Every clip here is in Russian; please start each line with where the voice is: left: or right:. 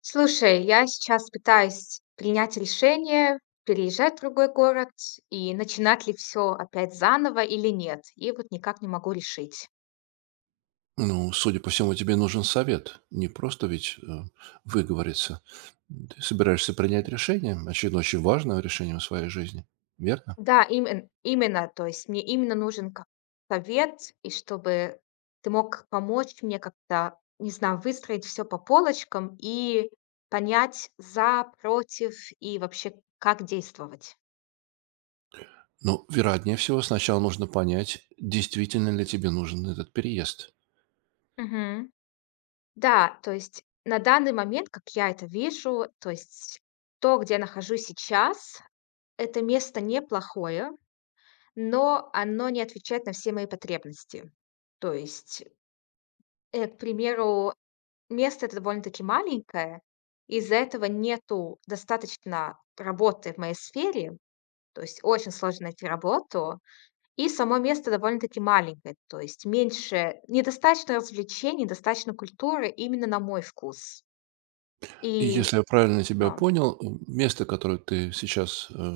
left: Слушай, я сейчас пытаюсь принять решение, переезжать в другой город и начинать ли все опять заново или нет. И вот никак не могу решить.
right: Ну, судя по всему, тебе нужен совет. Не просто ведь выговориться. Ты собираешься принять решение, очевидно, очень важное решение в своей жизни, верно?
left: Да, именно, то есть мне именно нужен как совет, и чтобы ты мог помочь мне как-то, не знаю, выстроить все по полочкам и понять за, против и вообще как действовать.
right: Но, вероятнее всего, сначала нужно понять, действительно ли тебе нужен этот переезд.
left: Мгм. Да, то есть на данный момент, как я это вижу, то есть то, где я нахожусь сейчас, это место неплохое, но оно не отвечает на все мои потребности. То есть, к примеру, место это довольно-таки маленькое, из-за этого нету достаточно работы в моей сфере, то есть очень сложно найти работу, и само место довольно-таки маленькое, то есть меньше, недостаточно развлечений, недостаточно культуры именно на мой вкус.
right: И
left: И
right: если я правильно тебя
left: да.
right: понял, место, которое ты сейчас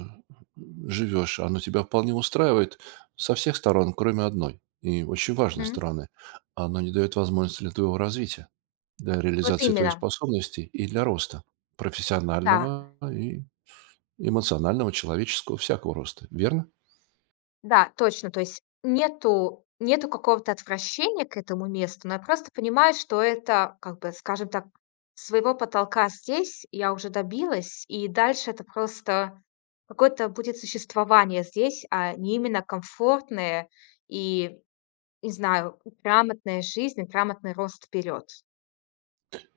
right: живешь, оно тебя вполне устраивает со всех сторон, кроме одной, и очень важной
left: Мгм.
right: стороны. Оно не дает возможности для твоего развития, для
left: Вот
right: реализации твоих
left: именно.
right: способностей и для роста
left: Да,
right: профессионального и эмоционального, человеческого, всякого роста. Верно?
left: да, точно. То есть нету какого-то отвращения к этому месту, но я просто понимаю, что это, как бы, скажем так, своего потолка здесь я уже добилась, и дальше это просто какое-то будет существование здесь, а не именно комфортная и, не знаю, грамотная жизнь и грамотный рост вперед.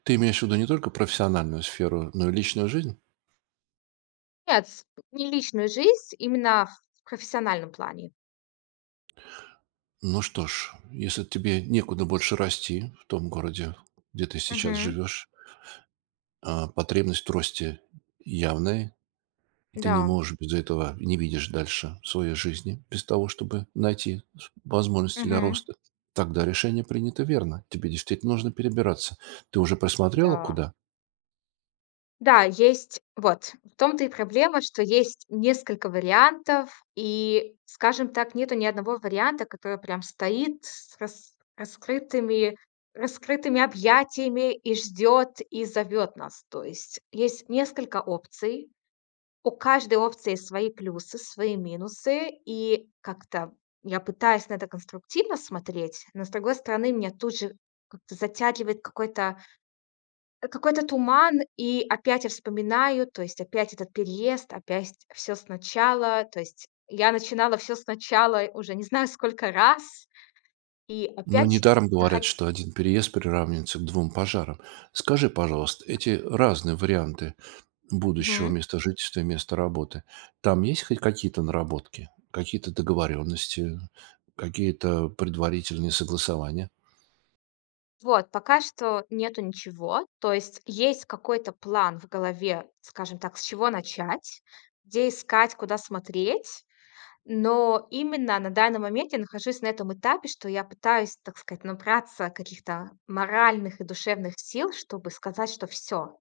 right: Ты имеешь в виду не только профессиональную сферу, но и личную жизнь?
left: Нет, с не личную жизнь, именно в профессиональном плане.
right: Ну что ж, если тебе некуда больше расти в том городе, где ты сейчас
left: Мгм.
right: живешь, а потребность в росте явная. Ты не
left: Да.
right: можешь без этого, не видишь дальше своей жизни, без того, чтобы найти возможности для
left: Мгм.
right: роста. Тогда решение принято верно. Тебе действительно нужно перебираться. Ты уже просмотрела
left: Да.
right: куда?
left: Да, есть вот в том-то и проблема, что есть несколько вариантов, и, скажем так, нету ни одного варианта, который прям стоит с раскрытыми объятиями и ждет, и зовет нас. То есть есть несколько опций. У каждой опции свои плюсы, свои минусы, и как-то я пытаюсь на это конструктивно смотреть, но, с другой стороны, меня тут же как-то затягивает какой-то туман, и опять я вспоминаю, то есть опять этот переезд, опять все сначала. То есть я начинала все сначала уже не знаю сколько раз, и
right: Но
left: опять
right: недаром
left: захо
right: говорят, что один переезд приравнивается к двум пожарам. Скажи, пожалуйста, эти разные варианты будущего
left: Мгм.
right: места жительства и места работы, там есть хоть какие-то наработки, какие-то договоренности, какие-то предварительные согласования?
left: Вот, пока что нету ничего. То есть есть какой-то план в голове, скажем так, с чего начать, где искать, куда смотреть. Но именно на данный момент я нахожусь на этом этапе, что я пытаюсь, так сказать, набраться каких-то моральных и душевных сил, чтобы сказать, что все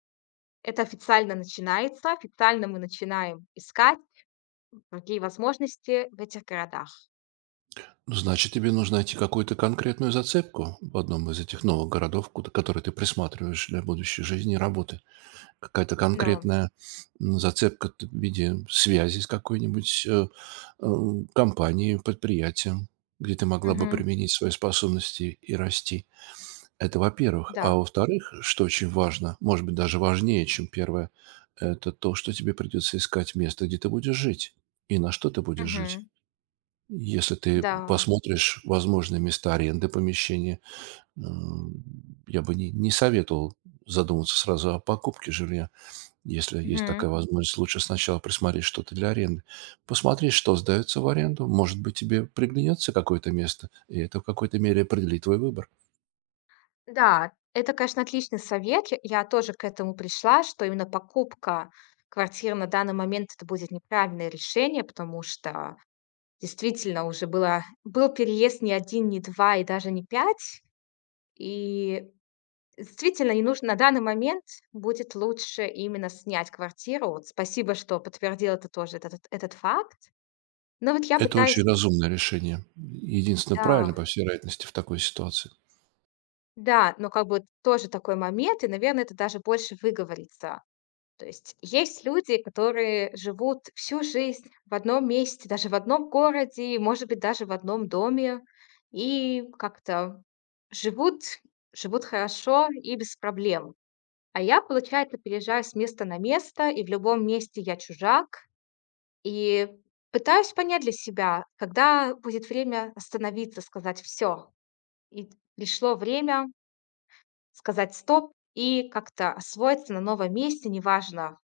left: это официально начинается, официально мы начинаем искать другие возможности в этих городах.
right: Значит, тебе нужно найти какую-то конкретную зацепку в одном из этих новых городов, куда, которые ты присматриваешь для будущей жизни и работы. Какая-то
left: Да.
right: конкретная, зацепка в виде связи с какой-нибудь компанией, предприятием, где ты могла бы
left: Мгм.
right: применить свои способности и расти. Это во-первых.
left: Да.
right: А во-вторых, что очень важно, может быть, даже важнее, чем первое, это то, что тебе придется искать место, где ты будешь жить и на что ты будешь жить.
left: Мгм.
right: Если ты
left: Да.
right: посмотришь возможные места аренды помещения, м, я бы не советовал задумываться сразу о покупке жилья. Если есть
left: Мгм.
right: такая возможность, лучше сначала присмотреть что-то для аренды. Посмотри, что сдается в аренду. Может быть, тебе приглянется какое-то место, и это в какой-то мере определит твой выбор.
left: Да, это, конечно, отличный совет. Я тоже к этому пришла, что именно покупка квартиры на данный момент — это будет неправильное решение, потому что действительно, уже был переезд не один, не 2 и даже не пять. И действительно, не нужно на данный момент, будет лучше именно снять квартиру. Вот спасибо, что подтвердил это тоже, этот факт. Но вот я
right: Это
left: пытаюсь,
right: очень разумное решение. Единственное правильно,
left: да,
right: по всей вероятности, в такой ситуации.
left: да, но как бы тоже такой момент, и, наверное, это даже больше выговорится То есть есть люди, которые живут всю жизнь в одном месте, даже в одном городе, может быть, даже в одном доме, и как-то живут, живут хорошо и без проблем. А я, получается, переезжаю с места на место, и в любом месте я чужак, и пытаюсь понять для себя, когда будет время остановиться, сказать: все. И пришло время сказать "стоп" и как-то освоиться на новом месте, неважно,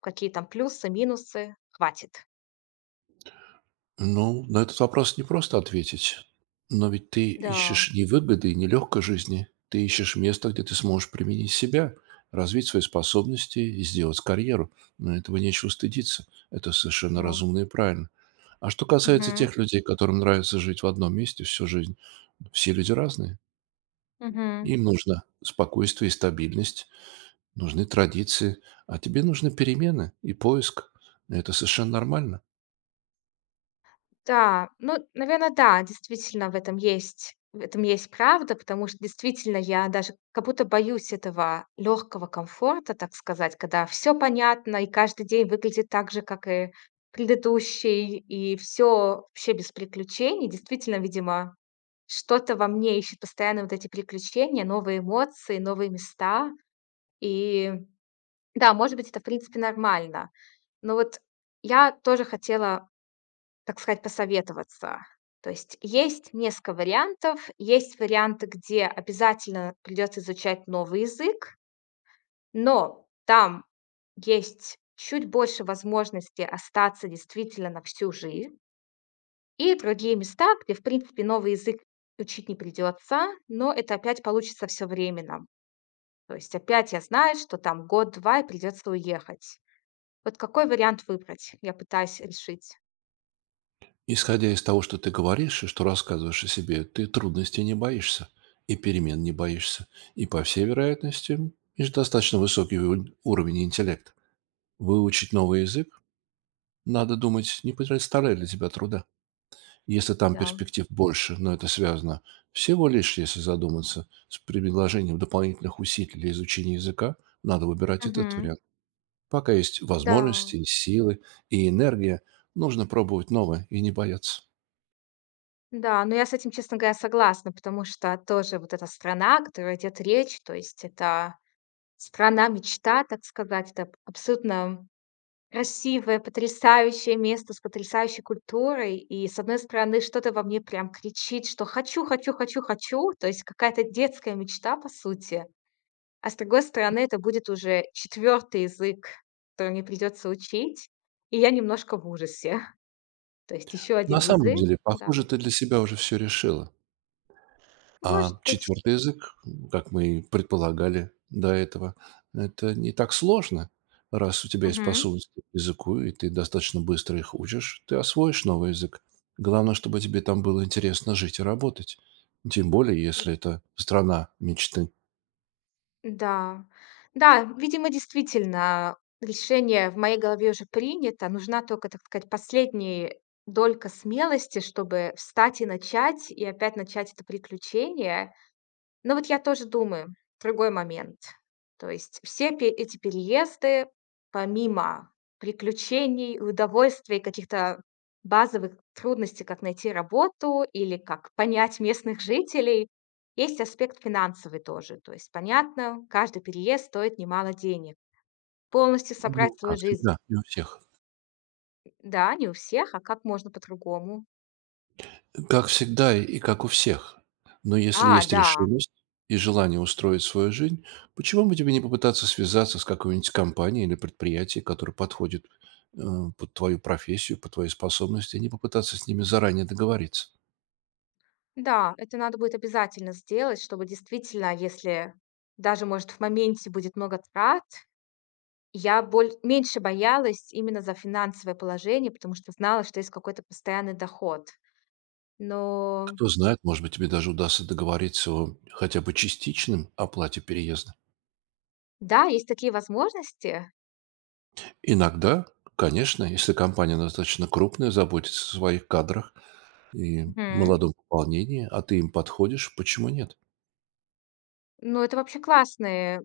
left: какие там плюсы, минусы. Хватит.
right: Ну, на этот вопрос непросто ответить. Но ведь ты
left: Да,
right: ищешь не выгоды и не легкой жизни. Ты ищешь место, где ты сможешь применить себя, развить свои способности и сделать карьеру. Но этого нечего стыдиться. Это совершенно
left: да.
right: разумно и правильно. А что касается
left: Мгм.
right: тех людей, которым нравится жить в одном месте всю жизнь, все люди разные.
left: Мгм.
right: Им нужно спокойствие и стабильность, нужны традиции, а тебе нужны перемены и поиск. Это совершенно нормально.
left: Да, ну, наверное, да, действительно, в этом есть правда, потому что действительно я даже как будто боюсь этого легкого комфорта, так сказать, когда все понятно и каждый день выглядит так же, как и предыдущий, и все вообще без приключений. Действительно, видимо, что-то во мне ищет постоянно вот эти приключения, новые эмоции, новые места. И да, может быть, это в принципе нормально. Но вот я тоже хотела, так сказать, посоветоваться. То есть есть несколько вариантов. Есть варианты, где обязательно придется изучать новый язык, но там есть чуть больше возможности остаться действительно на всю жизнь. И другие места, где, в принципе, новый язык учить не придется, но это опять получится все временно. То есть опять я знаю, что там год-два и придется уехать. Вот какой вариант выбрать? Я пытаюсь решить.
right: Исходя из того, что ты говоришь и что рассказываешь о себе, ты трудностей не боишься и перемен не боишься. И, по всей вероятности, есть достаточно высокий уровень интеллекта. Выучить новый язык, надо думать, не представляет для тебя труда. Если там
left: Да.
right: перспектив больше, но это связано всего лишь, если задуматься, с предложением дополнительных усилий для изучения языка, надо выбирать этот
left: Мгм.
right: вариант. Пока есть
left: Да.
right: возможности, силы и энергия, нужно пробовать новое и не бояться.
left: Да, но я с этим, честно говоря, согласна, потому что тоже вот эта страна, о которой идет речь, то есть это страна-мечта, так сказать, это абсолютно красивое, потрясающее место с потрясающей культурой. И, с одной стороны, что-то во мне прям кричит, что хочу, хочу, хочу, хочу, то есть какая-то детская мечта, по сути. А с другой стороны, это будет уже четвертый язык, который мне придется учить, и я немножко в ужасе. То есть еще
right: На
left: один
right: самом
left: язык,
right: деле,
left: да,
right: похоже, ты для себя уже все решила.
left: может
right: А
left: быть.
right: четвертый язык, как мы и предполагали до этого, это не так сложно. Раз у тебя есть
left: Мгм.
right: способности к языку, и ты достаточно быстро их учишь, ты освоишь новый язык. Главное, чтобы тебе там было интересно жить и работать. Тем более, если это страна мечты.
left: Да. Да, видимо, действительно, решение в моей голове уже принято. Нужна только, так сказать, последняя долька смелости, чтобы встать и начать, и опять начать это приключение. Ну вот я тоже думаю, другой момент. То есть все пе эти переезды, помимо приключений, удовольствий, каких-то базовых трудностей, как найти работу или как понять местных жителей, есть аспект финансовый тоже. То есть, понятно, каждый переезд стоит немало денег. Полностью собрать
right: Ну, как
left: свою жизнь,
right: всегда, не у всех.
left: да, не у всех, а как можно по-другому?
right: Как всегда и как у всех. Но если
left: А,
right: есть
left: да.
right: решимость и желание устроить свою жизнь, почему бы тебе не попытаться связаться с какой-нибудь компанией или предприятием, которое подходит э, под твою профессию, под твои способности, и не попытаться с ними заранее договориться?
left: Да, это надо будет обязательно сделать, чтобы действительно, если даже, может, в моменте будет много трат, я боль меньше боялась именно за финансовое положение, потому что знала, что есть какой-то постоянный доход. Но
right: Кто знает, может быть, тебе даже удастся договориться о хотя бы частичном оплате переезда.
left: да, есть такие возможности.
right: Иногда, конечно, если компания достаточно крупная, заботится о своих кадрах и
left: Мгм.
right: молодом пополнении, а ты им подходишь, почему нет?
left: Но это вообще классные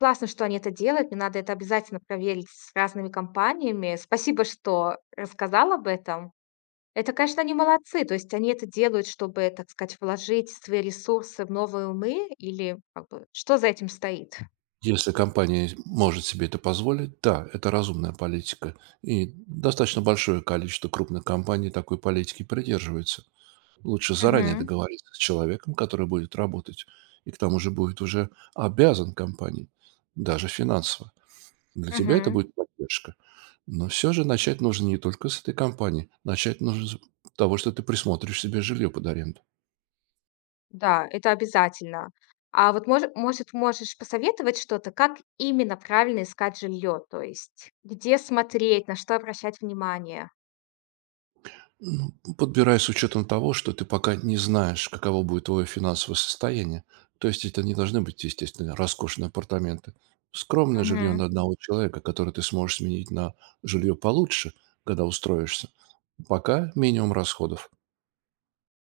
left: классно, что они это делают. Мне надо это обязательно проверить с разными компаниями. Спасибо, что рассказал об этом. Это, конечно, они молодцы. То есть они это делают, чтобы, так сказать, вложить свои ресурсы в новые умы или как бы что за этим стоит?
right: Если компания может себе это позволить, да, это разумная политика. И достаточно большое количество крупных компаний такой политики придерживается. Лучше заранее
left: Мгм.
right: договориться с человеком, который будет работать, и к тому же будет уже обязан компании, даже финансово. Для тебя это
left: Мгм.
right: будет поддержка. Но все же начать нужно не только с этой компании. Начать нужно с того, что ты присмотришь себе жилье под аренду.
left: Да, это обязательно. А вот может, можешь посоветовать что-то, как именно правильно искать жилье? То есть где смотреть, на что обращать внимание?
right: Ну, подбирай с учетом того, что ты пока не знаешь, каково будет твое финансовое состояние. То есть это не должны быть, естественно, роскошные апартаменты. Скромное жилье
left: Мгм.
right: на одного человека, которое ты сможешь сменить на жилье получше, когда устроишься. Пока минимум расходов.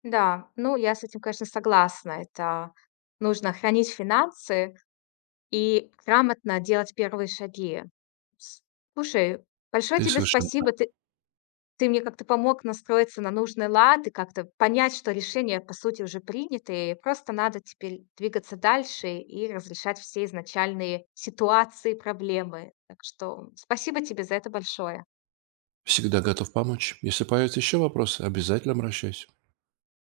left: Да, ну, я с этим, конечно, согласна. Это нужно хранить финансы и грамотно делать первые шаги. С Слушай, большое
right: Ты
left: тебе
right: совершенно прав.
left: спасибо. Ты мне как-то помог настроиться на нужный лад и как-то понять, что решение, по сути, уже принято, и просто надо теперь двигаться дальше и разрешать все изначальные ситуации, проблемы. Так что спасибо тебе за это большое.
right: Всегда готов помочь. Если появятся еще вопросы, обязательно обращайся.